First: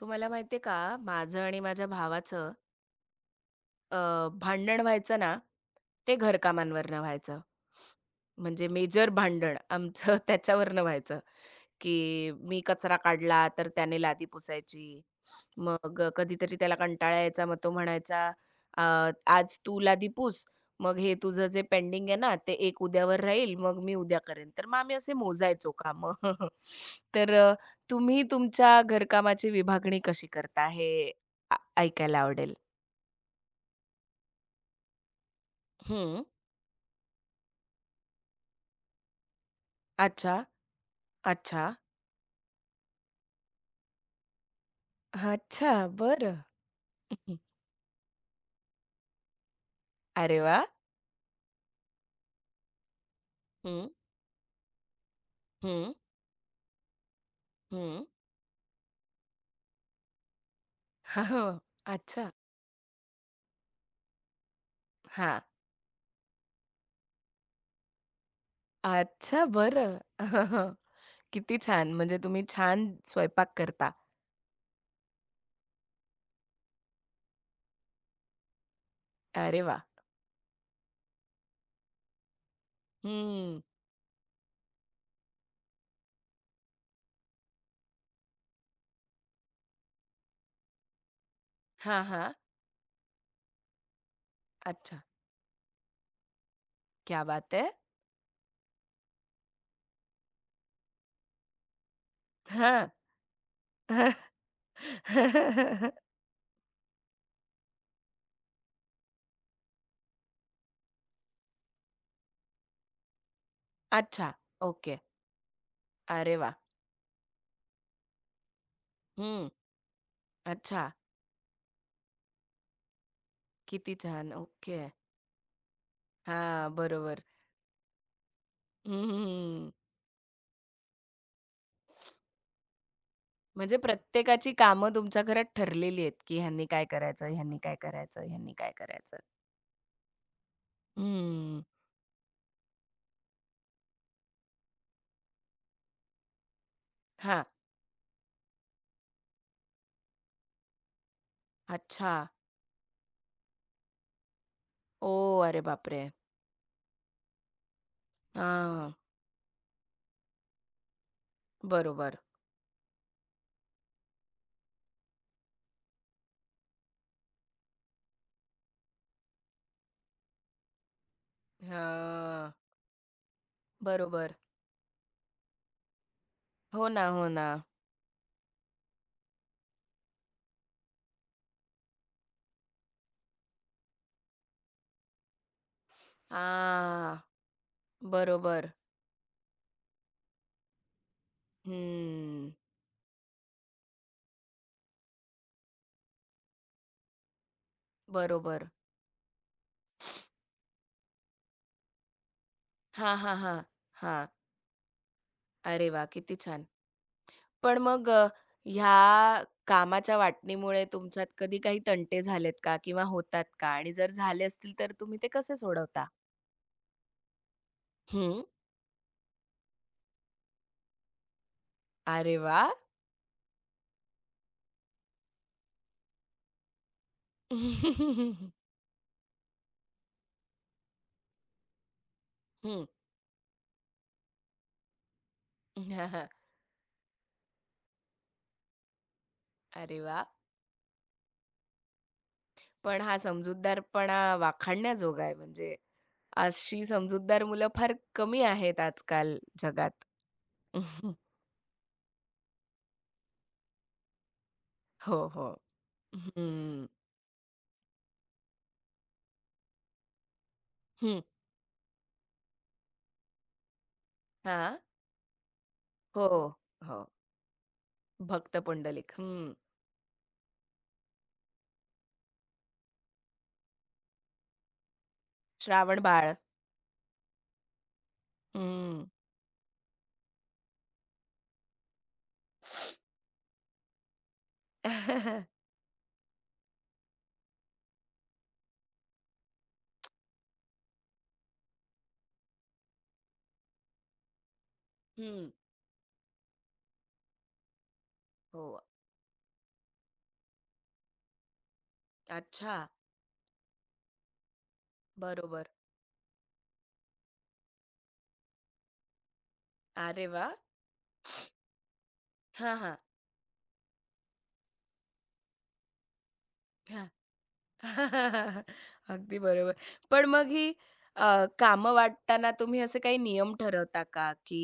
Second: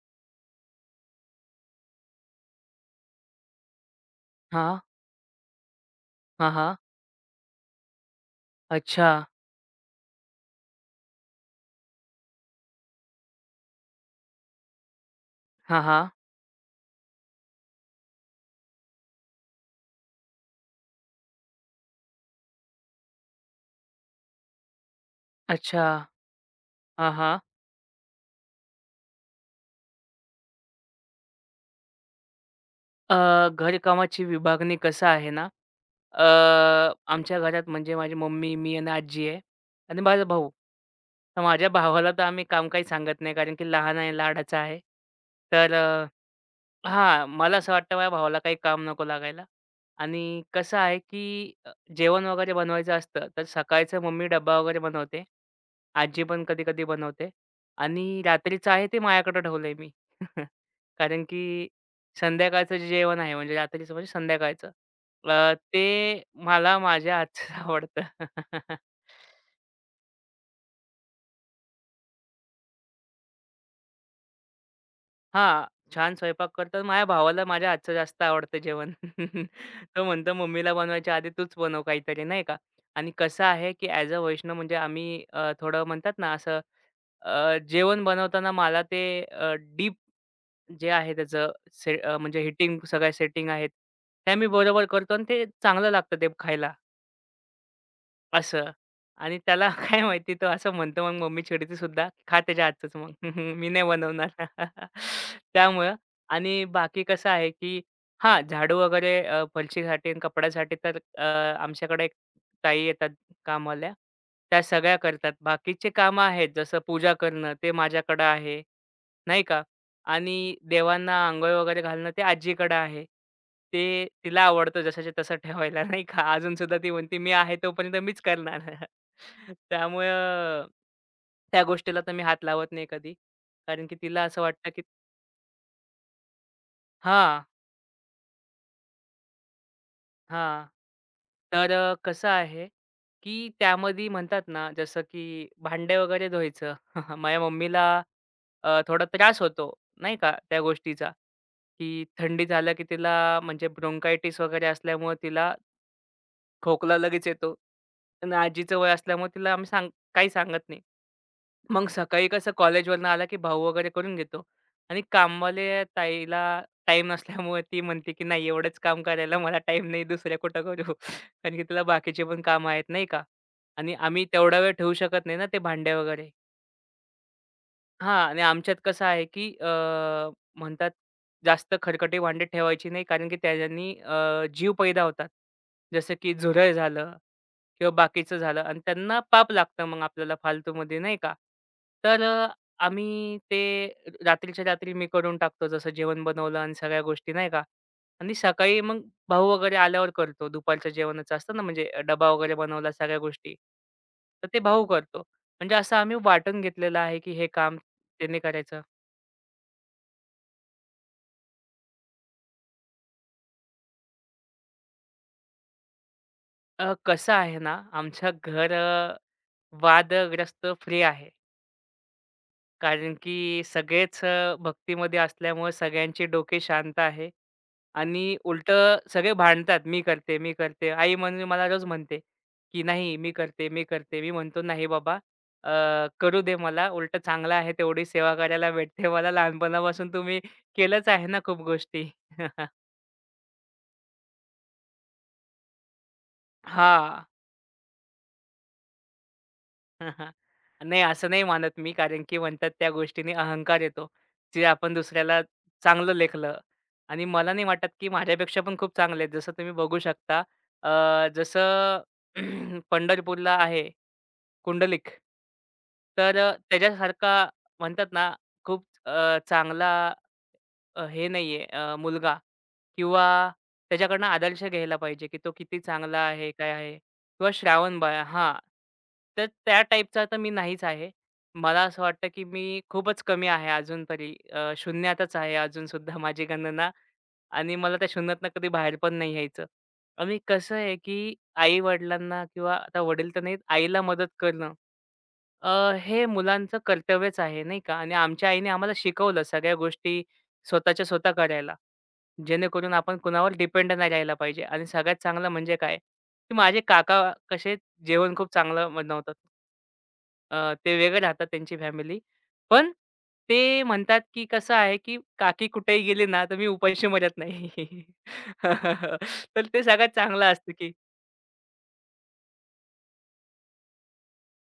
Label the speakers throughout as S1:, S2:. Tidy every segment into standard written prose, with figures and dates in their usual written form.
S1: तुम्हाला माहिती का, माझं आणि माझ्या भावाचं,
S2: हां,
S1: भांडण व्हायचं ना, ते
S2: हां, हां.
S1: घरकामांवरनं व्हायचं. म्हणजे
S2: अच्छा.
S1: मेजर भांडण आमचं त्याच्यावरनं व्हायचं, की मी कचरा काढला तर त्याने लादी पुसायची.
S2: हां,
S1: मग
S2: हां.
S1: कधीतरी त्याला कंटाळा यायचा, मग तो म्हणायचा, "अ, आज तू लादी पुस, मग हे तुझं जे पेंडिंग आहे ना, ते एक उद्यावर राहील, मग मी उद्या करेन." तर मग आम्ही असे मोजायचो
S2: अच्छा.
S1: कामं.
S2: हां,
S1: तर
S2: हां.
S1: तुम्ही तुमच्या घरकामाची विभागणी कशी करता हे आ ऐकायला आवडेल.
S2: अ, घरकामाची विभागणी कसं आहे ना,
S1: हं.
S2: अ, आमच्या घरात म्हणजे माझी मम्मी, मी आणि आजी आहे आणि माझा
S1: अच्छा,
S2: भाऊ. तर
S1: अच्छा.
S2: माझ्या भावाला तर आम्ही काम काही सांगत नाही कारण की लहान आहे, लाडाचा आहे.
S1: अच्छा,
S2: तर अ,
S1: बरं.
S2: हां, मला असं वाटतं माझ्या भावाला काही काम नको लागायला.
S1: अरे
S2: आणि
S1: वाह!
S2: कसं आहे, की जेवण वगैरे बनवायचं असतं, तर
S1: हं,
S2: सकाळचं मम्मी डब्बा वगैरे बनवते.
S1: हं,
S2: आजी पण कधी-कधी बनवते
S1: हं.
S2: आणि रात्रीचं आहे ते माझ्याकडे ठेवलंय मी.
S1: हां,
S2: कारण
S1: हो.
S2: की
S1: अच्छा.
S2: संध्याकाळचं जे जेवण आहे, म्हणजे रात्रीचं म्हणजे संध्याकाळचं
S1: हां.
S2: ते मला माझ्या हातचं आवडतं.
S1: अच्छा, बरं. किती छान. म्हणजे तुम्ही छान स्वयंपाक करता.
S2: हां, छान स्वयंपाक करतो. माझ्या भावाला माझ्या हातचं जास्त आवडतं जेवण.
S1: अरे वाह!
S2: तो म्हणतो, "मम्मीला बनवायच्या आधी तूच बनव काहीतरी," नाही का? आणि कसं
S1: हं.
S2: आहे, की ॲज अ वैष्णव म्हणजे आम्ही थोडं म्हणतात ना असं जेवण बनवताना मला ते डीप जे आहे त्याचं
S1: हां, हां.
S2: म्हणजे हिटिंग सगळ्या सेटिंग आहेत, त्या मी बरोबर
S1: अच्छा.
S2: करतो आणि ते चांगलं लागतं ते खायला.
S1: क्या बात है!
S2: असं आणि त्याला काय माहिती तो असं म्हणतो मग मम्मी चिडते सुद्धा, "खा त्याच्या
S1: हां.
S2: हातचंच मग मी नाही बनवणार." त्यामुळं आणि बाकी कसं आहे, की हां, झाडू वगैरे फरशीसाठी आणि कपड्यासाठी आमच्याकडे एक ताई येतात कामवाल्या.
S1: अच्छा.
S2: त्या सगळ्या
S1: ओके.
S2: करतात. बाकीचे कामं
S1: अरे
S2: आहेत
S1: वाह!
S2: जसं पूजा करणं ते माझ्याकडं आहे. नाही
S1: हं.
S2: का? आणि
S1: अच्छा.
S2: देवांना अंघोळ वगैरे घालणं ते आजीकडे आहे. ते
S1: किती छान.
S2: तिला
S1: ओके.
S2: आवडतं जसंच्या तसं ठेवायला नाही का? अजून
S1: हां,
S2: सुद्धा ती म्हणते,
S1: बरोबर.
S2: "मी आहे तोपर्यंत मीच करणार."
S1: हं.
S2: त्यामुळं त्या गोष्टीला तर मी हात लावत नाही कधी.
S1: म्हणजे
S2: कारण की तिला असं
S1: प्रत्येकाची
S2: वाटतं की
S1: कामं तुमच्या घरात ठरलेली आहेत, की ह्यांनी काय करायचं,
S2: हां.
S1: ह्यांनी काय करायचं, ह्यांनी काय करायचं.
S2: हां.
S1: हं.
S2: कसं आहे, की त्यामध्ये म्हणतात ना, जसं की भांडे वगैरे धुवायचं. माझ्या
S1: हां.
S2: मम्मीला थोडा त्रास होतो, नाही का, त्या गोष्टीचा, की
S1: अच्छा.
S2: थंडी झालं की तिला म्हणजे ब्रोंकायटिस वगैरे असल्यामुळे
S1: ओह!
S2: तिला
S1: अरे बापरे!
S2: खोकला लगेच येतो. आणि आजीचं वय
S1: हां.
S2: असल्यामुळे तिला आम्ही काही सांगत नाही. मग
S1: बरोबर.
S2: सकाळी कसं कॉलेजवरनं आला, की भाऊ वगैरे करून घेतो आणि कामवाल्या ताईला टाईम नसल्यामुळे ती म्हणते, की "नाही एवढंच काम करायला मला टाइम नाही, दुसऱ्या कुठं करू." कारण की तिला बाकीचे पण
S1: हां.
S2: कामं आहेत, नाही का? आणि आम्ही
S1: बरोबर.
S2: तेवढा वेळ ठेवू शकत नाही ना ते भांडे वगैरे.
S1: हो ना, हो ना.
S2: हां आणि आमच्यात कसं आहे, की म्हणतात जास्त खरकटी भांडी ठेवायची नाही कारण की त्याच्यानी जीव पैदा होतात. जसं की झुरळ झालं
S1: हां.
S2: किंवा बाकीचं झालं
S1: बरोबर.
S2: आणि त्यांना पाप लागतं मग आपल्याला फालतूमध्ये नाही का. तर अ,
S1: हं.
S2: आम्ही ते रात्रीच्या रात्री मी करून टाकतो जसं जेवण बनवलं आणि सगळ्या गोष्टी नाही का आणि
S1: बरोबर.
S2: सकाळी मग भाऊ वगैरे आल्यावर करतो. दुपारच्या जेवणाचं असतं ना म्हणजे डबा वगैरे बनवला
S1: हां,
S2: सगळ्या
S1: हां,
S2: गोष्टी.
S1: हां. हां.
S2: तर ते भाऊ करतो. म्हणजे
S1: अरे
S2: असं
S1: वाह!
S2: आम्ही
S1: किती
S2: वाटून
S1: छान.
S2: घेतलेलं आहे, की हे काम
S1: पण मग
S2: त्यांनी करायचं.
S1: ह्या कामाच्या वाटणीमुळे तुमच्यात कधी काही तंटे झालेत का? किंवा होतात का? आणि जर झाले असतील तर तुम्ही ते कसे सोडवता?
S2: कसं आहे ना, आमच्या
S1: हं.
S2: वादग्रस्त फ्री आहे.
S1: अरे वाह!
S2: कारण की सगळेच भक्तीमध्ये असल्यामुळे सगळ्यांचे डोके शांत आहे आणि
S1: हं.
S2: उलटं सगळे भांडतात, "मी करते, मी करते." आई म्हणजे मला रोज म्हणते, की "नाही, मी करते, मी करते." मी म्हणतो, "नाही बाबा, अ, करू दे मला. उलटं चांगलं आहे, तेवढी सेवा करायला भेटते मला.
S1: अरे
S2: लहानपणापासून
S1: वाह!
S2: तुम्ही केलंच आहे ना खूप गोष्टी."
S1: पण हा समजूतदारपणा वाखाणण्याजोगा आहे. म्हणजे अशी
S2: हां.
S1: समजूतदार मुलं फार कमी आहेत आजकाल जगात.
S2: नाही, असं नाही मानत मी, कारण की म्हणतात त्या गोष्टीने अहंकार येतो. जे आपण
S1: हो,
S2: दुसऱ्याला
S1: हो.
S2: चांगलं लेखलं
S1: हं.
S2: आणि मला नाही वाटत, की माझ्यापेक्षा पण खूप चांगले आहेत. जसं तुम्ही बघू शकता
S1: हं.
S2: जसं पंढरपूरला आहे
S1: हां.
S2: कुंडलिक.
S1: हो, हो.
S2: त्याच्यासारखा म्हणतात ना,
S1: भक्त
S2: खूप
S1: पुंडलिक. हम्म.
S2: चांगला हे नाहीये मुलगा किंवा त्याच्याकडनं आदर्श घ्यायला पाहिजे, की तो
S1: श्रावण
S2: किती चांगला
S1: श्रावणबाळ.
S2: आहे, काय आहे किंवा श्रावणबाळ हां.
S1: हं.
S2: तर त्या टाईपचा तर मी नाहीच आहे. मला असं वाटतं, की मी खूपच कमी आहे अजून तरी
S1: हं.
S2: शून्यातच आहे अजूनसुद्धा माझी गणना आणि मला त्या शून्यातनं कधी बाहेर पण नाही यायचं. आणि कसं आहे, की आई-वडिलांना किंवा आता वडील तर नाहीत, आईला मदत करणं हे मुलांचं कर्तव्यच आहे नाही का आणि आमच्या
S1: हो.
S2: आईने आम्हाला शिकवलं सगळ्या गोष्टी स्वतःच्या स्वतः करायला.
S1: अच्छा.
S2: जेणेकरून आपण कुणावर डिपेंड नाही राहायला पाहिजे आणि सगळ्यात चांगलं
S1: बरोबर.
S2: म्हणजे काय, की माझे काका कसे जेवण खूप चांगलं बनवतात.
S1: अरे वाह!
S2: ते वेगळे राहतात त्यांची फॅमिली.
S1: हां,
S2: पण
S1: हां.
S2: ते म्हणतात, की कसं आहे, की काकी कुठेही गेली ना, तर मी उपाशी मरत नाही.
S1: अगदी
S2: तर
S1: बरोबर.
S2: ते सगळ्यात
S1: पण
S2: चांगलं
S1: मग ही
S2: असतं, की
S1: कामं वाटताना तुम्ही असे काही नियम ठरवता का, की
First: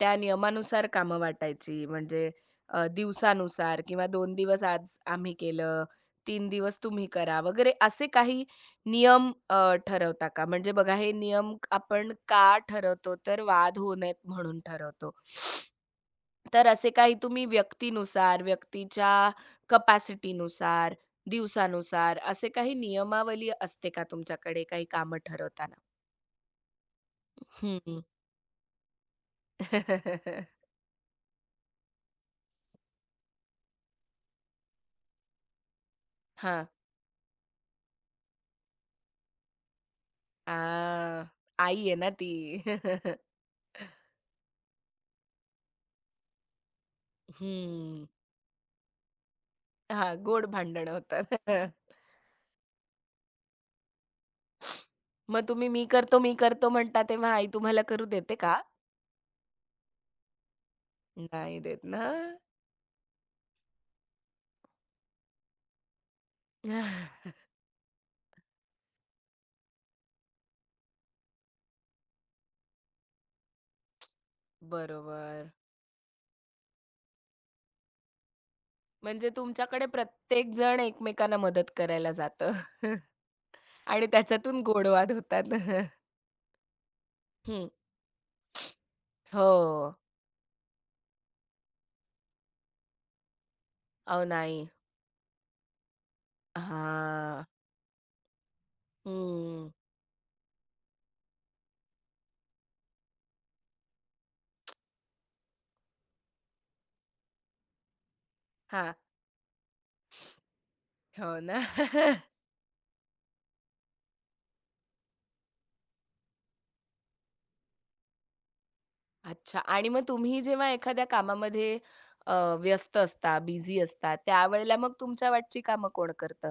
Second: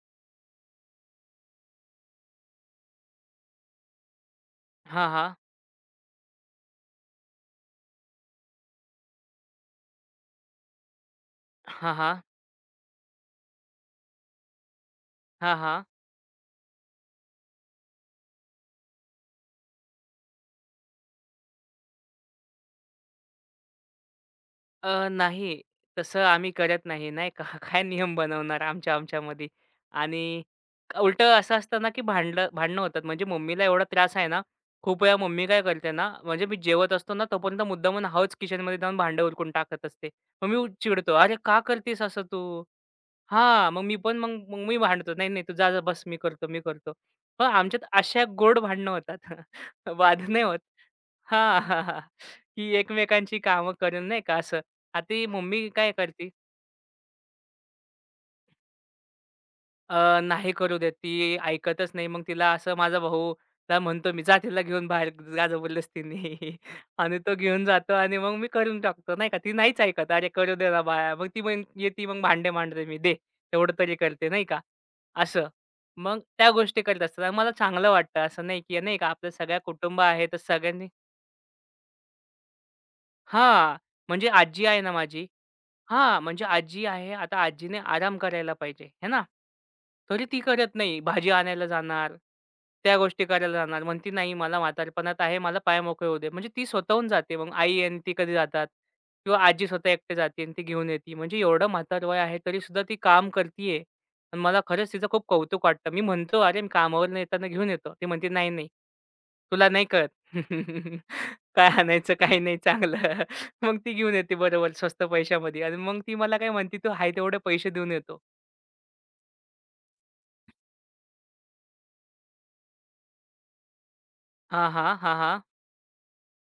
S1: त्या नियमानुसार कामं वाटायची? म्हणजे दिवसानुसार किंवा दोन दिवस आज
S2: हां,
S1: आम्ही
S2: हां.
S1: केलं, तीन दिवस तुम्ही करा वगैरे असे काही नियम ठरवता का? म्हणजे बघा हे नियम
S2: हां,
S1: आपण
S2: हां.
S1: का ठरवतो, तर वाद होऊ नयेत म्हणून ठरवतो.
S2: हां, हां.
S1: तर असे काही तुम्ही व्यक्तीनुसार, व्यक्तीच्या कपॅसिटीनुसार, दिवसानुसार असे काही नियमावली असते का तुमच्याकडे काही
S2: अ,
S1: कामं
S2: नाही.
S1: ठरवताना?
S2: तसं आम्ही करत नाही, नाही का. काय
S1: हं.
S2: नियम बनवणार आमच्या आमच्यामध्ये.
S1: हां.
S2: आणि उलटं असं असतं ना, की भांडणं होतात. म्हणजे मम्मीला एवढा त्रास आहे ना, खूप वेळा मम्मी काय करते ना, म्हणजे मी जेवत असतो ना, तोपर्यंत मुद्दामून हळूच किचनमध्ये जाऊन भांडं उरकून टाकत असते. मग मी चिडतो,
S1: आ,
S2: "अरे, का
S1: आई आहे
S2: करतेस
S1: ना
S2: असं
S1: ती.
S2: तू?" हां, मग मी पण मग मग मी भांडतो. "नाही, नाही, तू जा, जा, बस मी करतो, मी करतो." पण आमच्यात
S1: हं.
S2: अशा गोड भांडणं होतात.
S1: हां,
S2: वाद नाही
S1: गोड
S2: होत.
S1: भांडणं होतात.
S2: हां, हां, हां. की एकमेकांची कामं करून नाही का असं. आता ही
S1: मग तुम्ही
S2: मम्मी
S1: मी
S2: काय
S1: करतो,
S2: करते
S1: मी करतो म्हणता तेव्हा आई तुम्हाला करू देते का?
S2: अ, नाही करू देत. ती
S1: नाही देत
S2: ऐकतच
S1: ना?
S2: नाही. मग तिला असं माझा भाऊला म्हणतो मी, "जा तिला घेऊन बाहेर जा जबरदस्तीने." आणि तो घेऊन जातो आणि मग मी करून टाकतो, नाही का. ती नाहीच ऐकत. "अरे करू दे ना बाळा." मग ती मग येती मग भांडे मांडते मी, "दे, तेवढं तरी करते." नाही का, असं.
S1: बरोबर.
S2: मग त्या गोष्टी करत असतात आणि मला चांगलं वाटतं. असं नाही की नाही का
S1: म्हणजे
S2: आपलं सगळ्या
S1: तुमच्याकडे
S2: कुटुंब आहे तर
S1: प्रत्येक जण
S2: सगळ्यांनी
S1: एकमेकांना मदत करायला जातं.
S2: हां,
S1: आणि
S2: म्हणजे
S1: त्याच्यातून
S2: आजी आहे
S1: गोड
S2: ना
S1: वाद
S2: माझी
S1: होतात.
S2: हां, म्हणजे आजी आहे. आता
S1: हं.
S2: आजीने आराम करायला पाहिजे, आहे ना?
S1: हो.
S2: तरी ती करत नाही. भाजी आणायला जाणार, त्या गोष्टी करायला जाणार. म्हणती,
S1: अहो
S2: "नाही,
S1: नाही.
S2: मला म्हातारपणात आहे, मला पाय मोकळे होऊ दे." म्हणजे ती स्वतःहून जाते.
S1: हां.
S2: मग आई आणि ती कधी जातात किंवा आजी
S1: हं.
S2: स्वतः एकटे जाते आणि ती घेऊन येते. म्हणजे एवढं म्हातार वय आहे, तरीसुद्धा ती काम करती आहे आणि मला खरंच तिचं खूप कौतुक वाटतं. मी म्हणतो, "अरे, मी कामावरून येताना घेऊन येतो." ती म्हणते, "नाही, नाही,
S1: हां.
S2: तुला नाही कळत
S1: हो ना.
S2: काय आणायचं, काय नाही चांगलं." मग ती घेऊन येते बरोबर स्वस्त पैशामध्ये आणि मग ती मला काय म्हणते, "तू आहे तेवढे पैसे देऊन येतो."
S1: अच्छा. आणि मग तुम्ही जेव्हा एखाद्या कामामध्ये अ, व्यस्त असता, बिझी असता,
S2: हां,
S1: त्यावेळेला
S2: हां,
S1: मग
S2: हां,
S1: तुमच्या
S2: हां.
S1: वाटची कामं कोण करतं?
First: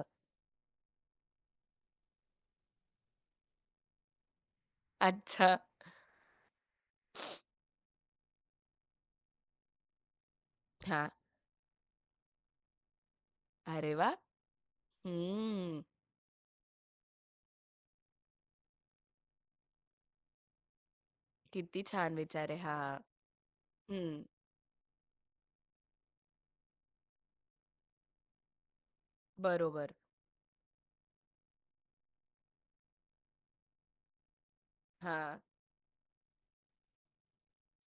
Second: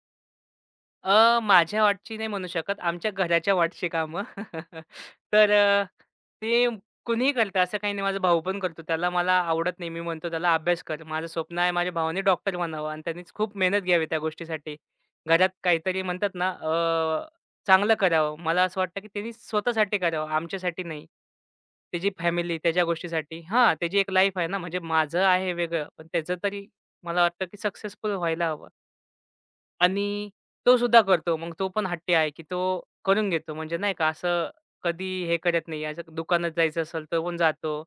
S2: अ, माझ्या वाटची नाही म्हणू शकत. आमच्या घराच्या वाटची कामं. तर
S1: अच्छा.
S2: अ, ते कुणीही करतं असं काही नाही. माझा भाऊ पण करतो. त्याला मला आवडत नाही. मी म्हणतो त्याला अभ्यास कर.
S1: हां.
S2: माझं स्वप्न आहे माझ्या भावाने डॉक्टर बनावं आणि त्यांनीच खूप मेहनत
S1: अरे
S2: घ्यावी
S1: वाह!
S2: त्या गोष्टीसाठी. घरात
S1: हं.
S2: काहीतरी म्हणतात ना चांगलं करावं. मला असं वाटतं की त्यांनी स्वतःसाठी करावं, आमच्यासाठी नाही.
S1: किती
S2: त्याची
S1: छान विचार
S2: फॅमिली,
S1: आहे.
S2: त्याच्या
S1: हां.
S2: गोष्टीसाठी. हां, त्याची एक
S1: हं.
S2: लाईफ आहे ना. म्हणजे माझं आहे वेगळं, पण त्याचं तरी मला वाटतं की सक्सेसफुल व्हायला हवं.
S1: बरोबर.
S2: आणि तो सुद्धा करतो. मग तो पण हट्टी आहे, की तो करून घेतो. म्हणजे नाही का असं कधी हे
S1: हां.
S2: करत नाही. असं दुकानात जायचं असेल तर पण जातो.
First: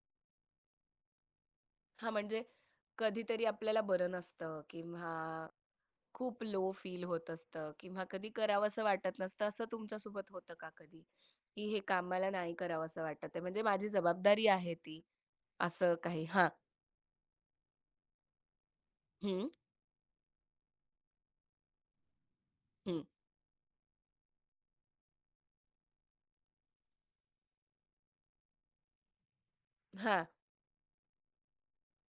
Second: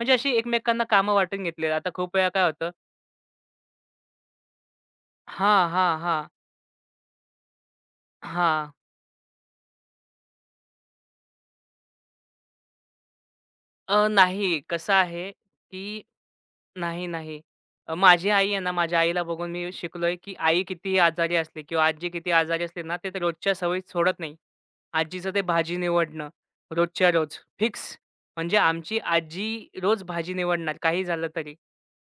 S2: म्हणजे अशी एकमेकांना कामं वाटून घेतली. आता
S1: हां,
S2: खूप वेळा
S1: म्हणजे
S2: काय होतं
S1: कधीतरी आपल्याला बरं नसतं किंवा
S2: हां, हां, हां,
S1: खूप लो फील होत असतं किंवा कधी
S2: हां.
S1: करावंसं वाटत नसतं. असं तुमच्यासोबत होतं का कधी? की हे काम मला नाही करावंसं वाटत आहे. म्हणजे माझी
S2: अ,
S1: जबाबदारी
S2: नाही.
S1: आहे
S2: कसं
S1: ती,
S2: आहे,
S1: असं
S2: की
S1: काही? हां.
S2: नाही, नाही. माझी आई आहे ना, माझ्या आईला
S1: हं,
S2: बघून मी शिकलोय, की आई कितीही आजारी असली किंवा आजी कितीही आजारी असली ना,
S1: हं.
S2: ते तर रोजच्या सवयी सोडत नाही. आजीचं ते भाजी निवडणं रोजच्या रोज फिक्स. म्हणजे आमची आजी रोज
S1: हां.
S2: भाजी निवडणार काही झालं तरी.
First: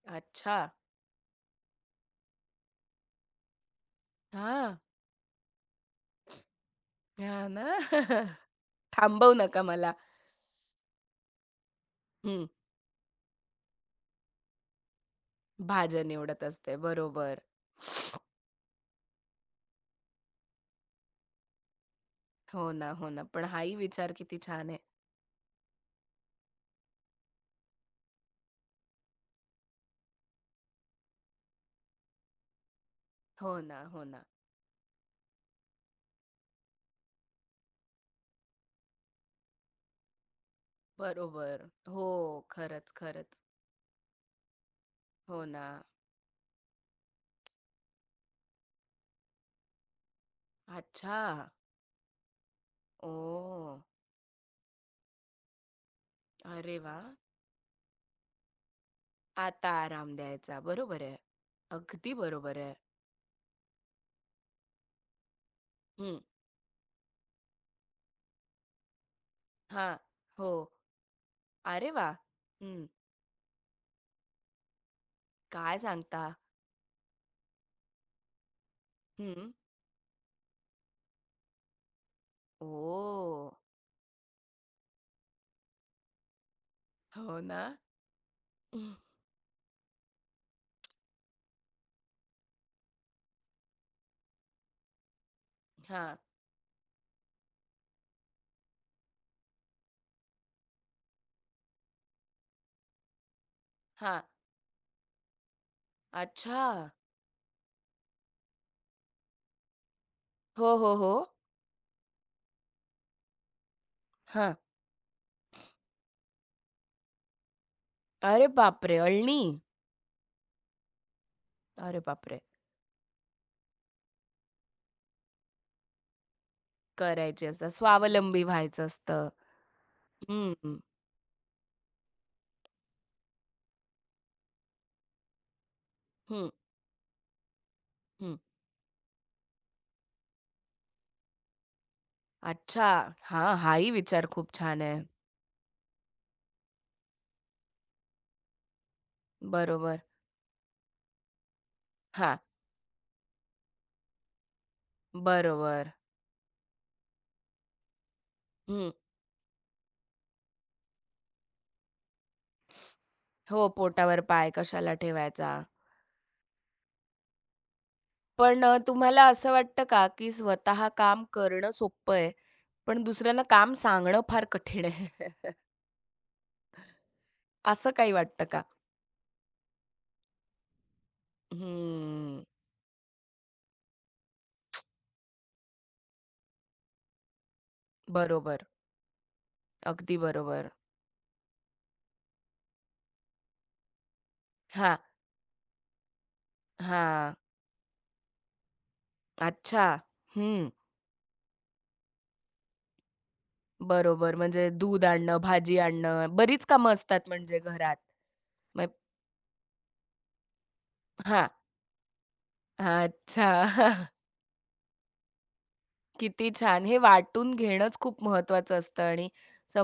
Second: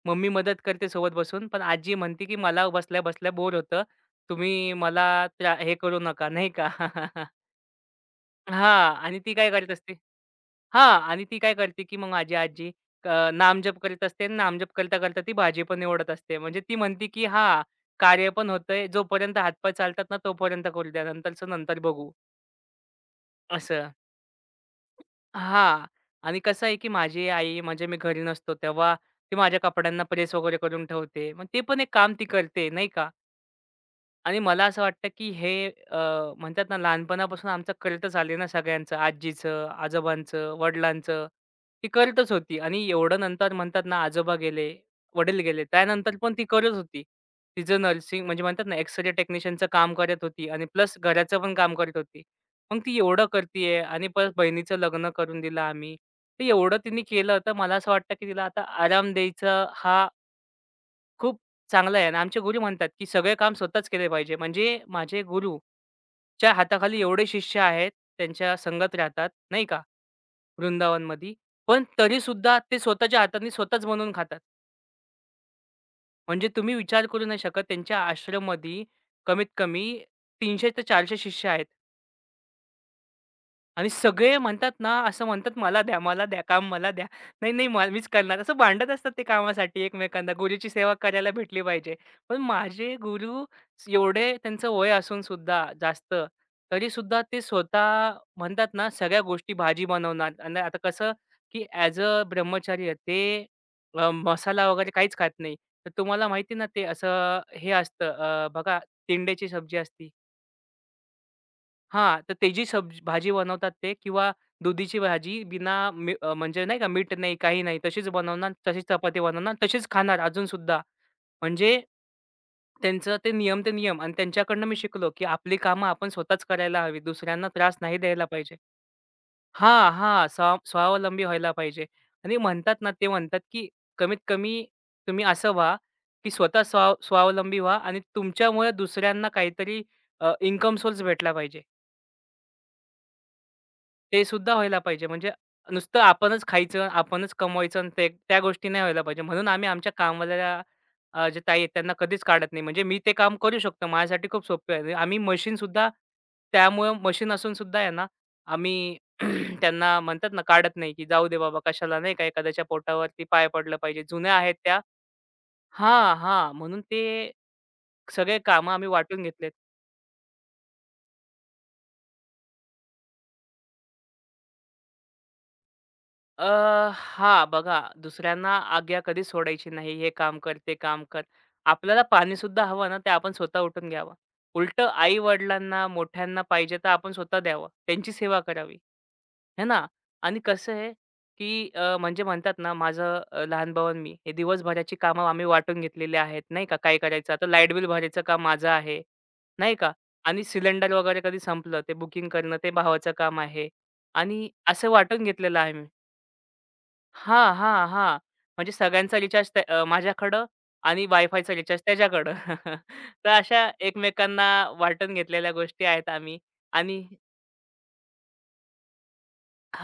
S2: मम्मी
S1: अच्छा.
S2: मदत करते सोबत बसून, पण आजी म्हणते, की "मला बसल्या-बसल्या बोर होतं. तुम्ही
S1: हां.
S2: मला हे करू नका." नाही का?
S1: हां ना.
S2: हां. आणि
S1: थांबवू
S2: ती काय
S1: नका
S2: करत
S1: मला.
S2: असते हां. आणि ती काय करते, की मग माझी
S1: हं.
S2: आजी नामजप करीत असते आणि नामजप करता-करता ती भाजी पण
S1: भाज्या
S2: निवडत असते.
S1: निवडत
S2: म्हणजे ती
S1: असते.
S2: म्हणते, की
S1: बरोबर.
S2: हां, कार्य पण होतंय. जोपर्यंत हातपाय चालतात ना, तोपर्यंत करू द्या. नंतरचं नंतर बघू
S1: हो ना, हो ना. पण हाही
S2: असं.
S1: विचार किती छान आहे.
S2: हां. आणि कसं आहे, की माझी आई म्हणजे मी घरी नसतो, तेव्हा ती माझ्या कपड्यांना प्रेस वगैरे करून ठेवते. मग ते पण एक काम ती करते, नाही का?
S1: हो ना, हो ना.
S2: आणि मला असं वाटतं, की हे म्हणतात ना, लहानपणापासून आमचं कर्तच आले ना सगळ्यांचं, आजीचं, आजोबांचं, वडिलांचं,
S1: बरोबर.
S2: ती
S1: हो.
S2: कर्तच होती. आणि
S1: खरंच,
S2: एवढं
S1: खरंच.
S2: नंतर म्हणतात ना, आजोबा गेले, वडील
S1: हो
S2: गेले,
S1: ना.
S2: त्यानंतर पण ती करत होती. तिचं नर्सिंग म्हणजे म्हणतात ना, एक्स-रे टेक्निशियनचं काम करत होती आणि प्लस
S1: अच्छा.
S2: घराचं पण काम करत होती. मग ती एवढं
S1: ओह!
S2: करतीये आणि परत बहिणीचं लग्न करून दिलं आम्ही. तर
S1: अरे
S2: एवढं तिने
S1: वाह!
S2: केलं, तर मला असं वाटतं, की तिला आता आराम द्यायचा
S1: आता
S2: हा
S1: आराम द्यायचा. बरोबर आहे.
S2: खूप चांगलं आहे
S1: अगदी
S2: आणि आमचे
S1: बरोबर
S2: गुरु
S1: आहे.
S2: म्हणतात, की सगळे काम स्वतःच केले पाहिजे. म्हणजे माझे
S1: हं.
S2: गुरूच्या हाताखाली एवढे शिष्य आहेत, त्यांच्या संगत राहतात, नाही का,
S1: हां. हो.
S2: वृंदावनमध्ये. पण
S1: अरे वा,
S2: तरी सुद्धा ते
S1: हं.
S2: स्वतःच्या हाताने स्वतःच बनवून खातात.
S1: काय सांगता?
S2: म्हणजे तुम्ही विचार करू नाही शकत त्यांच्या आश्रममध्ये कमीत
S1: हं.
S2: कमी 300 ते 400 शिष्य आहेत.
S1: ओह!
S2: आणि सगळे म्हणतात ना, असं म्हणतात, "मला द्या, मला द्या, काम मला द्या."
S1: हो
S2: "नाही,
S1: ना?
S2: नाही, मीच करणार." असं भांडत असतात ते कामासाठी एकमेकांना. गुरुची सेवा करायला भेटली पाहिजे. पण माझे गुरु एवढे त्यांचं वय असून सुद्धा जास्त,
S1: हां.
S2: तरी सुद्धा ते स्वतः म्हणतात ना, सगळ्या गोष्टी भाजी बनवणार. आणि आता कसं, की ॲज अ ब्रह्मचारी ते
S1: हां.
S2: मसाला वगैरे काहीच खात नाही. तर तुम्हाला माहिती
S1: अच्छा.
S2: ना, ते असं हे असतं बघा, तिंड्याची सब्जी असती.
S1: हो, हो, हो.
S2: हां, तर ते जी भाजी बनवतात ते किंवा
S1: हां.
S2: दुधीची भाजी बिना मी म्हणजे नाही का मीठ नाही, काही नाही. तशीच
S1: अरे
S2: बनवणार, तशीच
S1: बापरे!
S2: चपाती
S1: अळणी.
S2: बनवणार, तशीच खाणार अजूनसुद्धा. म्हणजे
S1: अरे बापरे!
S2: त्यांचं ते नियम ते नियम आणि त्यांच्याकडनं मी शिकलो, की आपली कामं आपण स्वतःच करायला हवी.
S1: करायची
S2: दुसऱ्यांना
S1: असतात.
S2: त्रास नाही द्यायला
S1: स्वावलंबी
S2: पाहिजे.
S1: व्हायचं असतं.
S2: हां, हां.
S1: हं, हं.
S2: स्वावलंबी व्हायला पाहिजे आणि म्हणतात ना, ते म्हणतात, की कमीत कमी तुम्ही असं व्हा, की
S1: हं.
S2: स्वतः स्वावलंबी व्हा आणि तुमच्यामुळे दुसऱ्यांना काहीतरी इन्कम सोर्स भेटला पाहिजे.
S1: अच्छा. हां, हाही
S2: ते
S1: विचार खूप
S2: सुद्धा व्हायला
S1: छान आहे.
S2: पाहिजे. म्हणजे नुसतं आपणच खायचं, आपणच कमवायचं आणि ते त्या गोष्टी नाही व्हायला पाहिजे. म्हणून आम्ही आमच्या
S1: बरोबर.
S2: कामवाल्या जे ताई आहेत त्यांना कधीच
S1: हा
S2: काढत नाही. म्हणजे मी ते काम करू शकतो. माझ्यासाठी खूप सोपं आहे. आम्ही मशीनसुद्धा
S1: बरोबर.
S2: त्यामुळं मशीन असून सुद्धा आहे ना, आम्ही त्यांना म्हणतात ना, काढत नाही, की जाऊ दे बाबा कशाला नाही का एखाद्याच्या पोटावरती पाय
S1: हो,
S2: पडलं पाहिजे.
S1: पोटावर
S2: जुन्या
S1: पाय
S2: आहेत त्या
S1: कशाला ठेवायचा.
S2: हां, हां. म्हणून ते सगळे
S1: पण
S2: कामं आम्ही
S1: तुम्हाला
S2: वाटून
S1: असं
S2: घेतलेत.
S1: वाटतं का, की स्वतः काम करणं सोपं आहे, पण दुसऱ्यांना काम सांगणं फार कठीण आहे?
S2: अ, हां, बघा
S1: असं काही वाटतं
S2: दुसऱ्यांना
S1: का?
S2: आज्ञा कधीच सोडायची नाही. हे काम कर, ते काम कर. आपल्याला
S1: हम्म.
S2: पाणीसुद्धा हवं ना, ते आपण स्वतः उठून घ्यावं. उलटं आई-वडिलांना, मोठ्यांना पाहिजे तर आपण स्वतः द्यावं. त्यांची सेवा
S1: बरोबर.
S2: करावी, है ना?
S1: अगदी
S2: आणि
S1: बरोबर.
S2: कसं आहे, की म्हणजे म्हणतात ना, माझं लहान भाऊ आणि मी हे दिवसभराची
S1: हां,
S2: कामं आम्ही वाटून घेतलेली आहेत, नाही का? काय करायचं
S1: हां.
S2: आता लाईट बिल भरायचं काम माझं आहे, नाही
S1: अच्छा.
S2: का? आणि
S1: हं.
S2: सिलेंडर वगैरे कधी संपलं, ते बुकिंग करणं ते भावाचं काम आहे
S1: बरोबर.
S2: आणि
S1: म्हणजे
S2: असं
S1: दूध
S2: वाटून
S1: आणणं,
S2: घेतलेलं आहे
S1: भाजी
S2: मी.
S1: आणणं, बरीच कामं असतात
S2: हां,
S1: म्हणजे
S2: हां,
S1: घरात.
S2: हां. म्हणजे
S1: मग
S2: सगळ्यांचा रिचार्ज त्या माझ्याकडं आणि
S1: हां.
S2: वायफायचा रिचार्ज त्याच्याकडं. तर
S1: अच्छा.
S2: अशा एकमेकांना वाटून घेतलेल्या गोष्टी आहेत आम्ही
S1: किती छान! हे
S2: आणि
S1: वाटून घेणंच खूप महत्त्वाचं असतं आणि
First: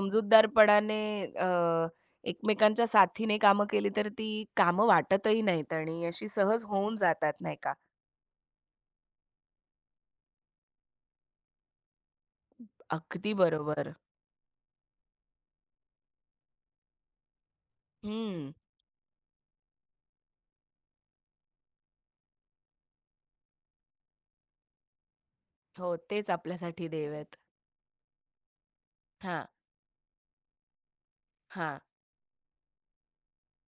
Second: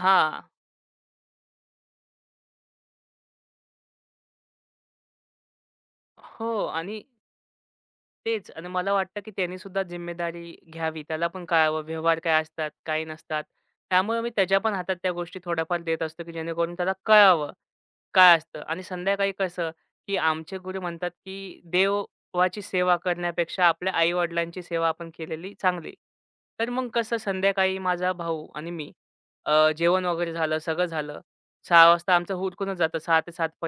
S2: हां.
S1: अ, एकमेकांच्या साथीने कामं केली तर ती कामं वाटतही नाहीत आणि अशी
S2: हो
S1: सहज होऊन
S2: आणि
S1: जातात, नाही का?
S2: तेच आणि मला वाटतं, की त्यांनी सुद्धा जिम्मेदारी घ्यावी. त्याला पण कळावं व्यवहार काय असतात, काय
S1: अगदी
S2: नसतात.
S1: बरोबर.
S2: त्यामुळे मी त्याच्या पण हातात त्या गोष्टी थोड्याफार देत असतो, की जेणेकरून त्याला कळावं, काय
S1: हं.
S2: असतं. आणि संध्याकाळी कसं, की आमचे गुरु म्हणतात, की देवाची सेवा करण्यापेक्षा आपल्या आई-वडिलांची सेवा आपण केलेली चांगली.
S1: हो, तेच
S2: तर
S1: आपल्यासाठी
S2: मग
S1: देव
S2: कसं
S1: आहेत.
S2: संध्याकाळी माझा भाऊ आणि मी
S1: हां,
S2: जेवण वगैरे झालं, सगळं झालं.
S1: हां.
S2: 6:00 वाजता आमचं उरकूनच जातं 6 ते 7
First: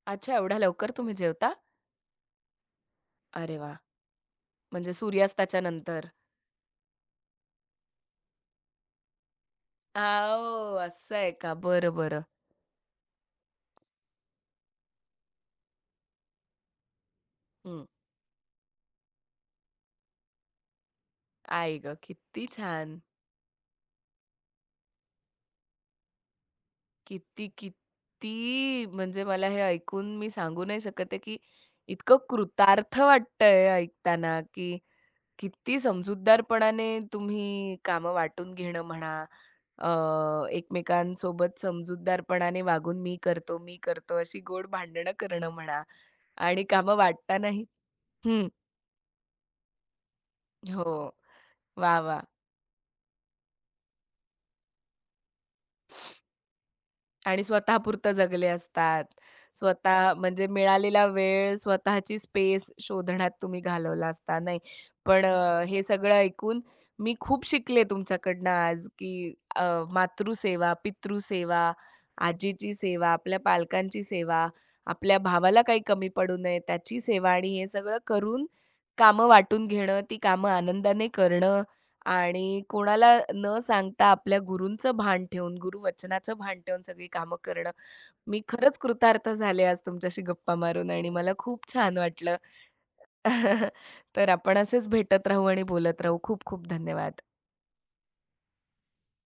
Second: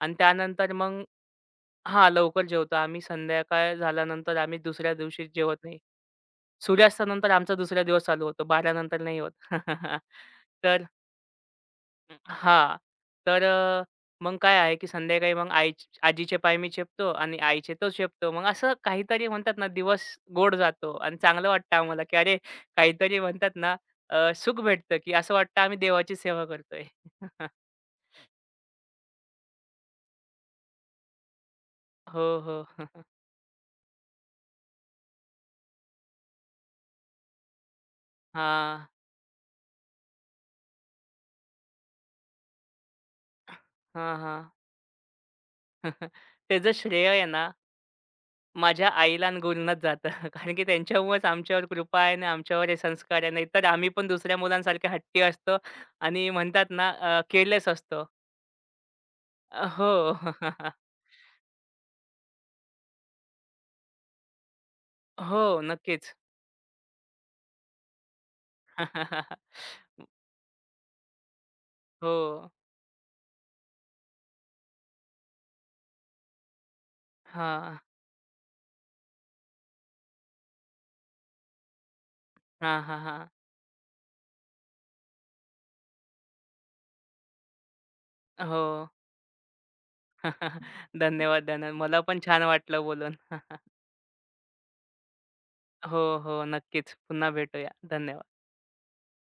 S2: आणि
S1: अच्छा, एवढ्या
S2: त्यानंतर
S1: लवकर
S2: मग
S1: तुम्ही जेवता?
S2: हां, लवकर जेवतो आम्ही.
S1: अरे वाह!
S2: संध्याकाळ झाल्यानंतर आम्ही
S1: म्हणजे
S2: दुसऱ्या दिवशी जेवत
S1: सूर्यास्ताच्या
S2: नाही.
S1: नंतर?
S2: सूर्यास्तानंतर आमचा दुसरा दिवस चालू होतो. 12 नंतर नाही होत.
S1: आ, ओह!
S2: तर
S1: असं आहे का? बरं, बरं.
S2: हां. तर अ, मग काय आहे, की संध्याकाळी मग आई आजीचे पाय मी चेपतो आणि आईचे
S1: हं.
S2: तो चेपतो. मग असं काहीतरी म्हणतात ना, दिवस गोड जातो आणि चांगलं वाटतं
S1: आई गं!
S2: आम्हाला, की अरे
S1: किती छान!
S2: काहीतरी म्हणतात ना, सुख भेटतं, की असं वाटतं आम्ही देवाची सेवा करतोय.
S1: किती, किती म्हणजे मला हे ऐकून मी सांगू नाही शकत आहे, की इतकं
S2: हो, हो.
S1: कृतार्थ वाटतंय हे ऐकताना, की किती समजूतदारपणाने तुम्ही कामं वाटून घेणं
S2: हां.
S1: म्हणा, अ, एकमेकांसोबत समजूतदारपणाने वागून मी करतो, मी
S2: हां,
S1: करतो अशी
S2: हां.
S1: गोड भांडणं करणं म्हणा आणि
S2: त्याचं
S1: कामं
S2: श्रेय आहे ना
S1: वाटतानाही हं,
S2: माझ्या आईला आणि गुरूंनाच जातं. कारण की
S1: हो.
S2: त्यांच्यामुळेच आमच्यावर
S1: वाह,
S2: कृपा आहे
S1: वाह!
S2: आणि आमच्यावर हे संस्कार आहे. नाहीतर आम्ही पण दुसऱ्या मुलांसारखे हट्टी असतो आणि म्हणतात ना
S1: आणि
S2: केअरलेस असतो.
S1: स्वतःपुरतं जगले असतात.
S2: अ, हो.
S1: स्वतः म्हणजे मिळालेला वेळ, स्वतःची स्पेस शोधण्यात तुम्ही घालवला असता, नाही. पण
S2: हो,
S1: हे सगळं
S2: नक्कीच.
S1: ऐकून मी खूप शिकले तुमच्याकडनं आज, की मातृसेवा, पितृसेवा,
S2: हो.
S1: आजीची सेवा, आपल्या पालकांची सेवा, आपल्या भावाला काही कमी पडू नये त्याची सेवा आणि हे
S2: हा,
S1: सगळं करून कामं वाटून घेणं, ती कामं आनंदाने करणं आणि
S2: हा, हा,
S1: कोणाला
S2: हां.
S1: न सांगता आपल्या गुरूंचं भान ठेवून, गुरुवचनाचं भान ठेवून सगळी कामं करणं. मी
S2: हो.
S1: खरंच कृतार्थ झाले आज तुमच्याशी गप्पा मारून आणि मला
S2: धन्यवाद,
S1: खूप
S2: धन्यवाद.
S1: छान
S2: मला पण
S1: वाटलं.
S2: छान वाटलं बोलून.
S1: तर आपण असेच भेटत राहू आणि
S2: हो,
S1: बोलत राहू. खूप
S2: हो.
S1: खूप
S2: नक्कीच.
S1: धन्यवाद.
S2: पुन्हा भेटूया. धन्यवाद.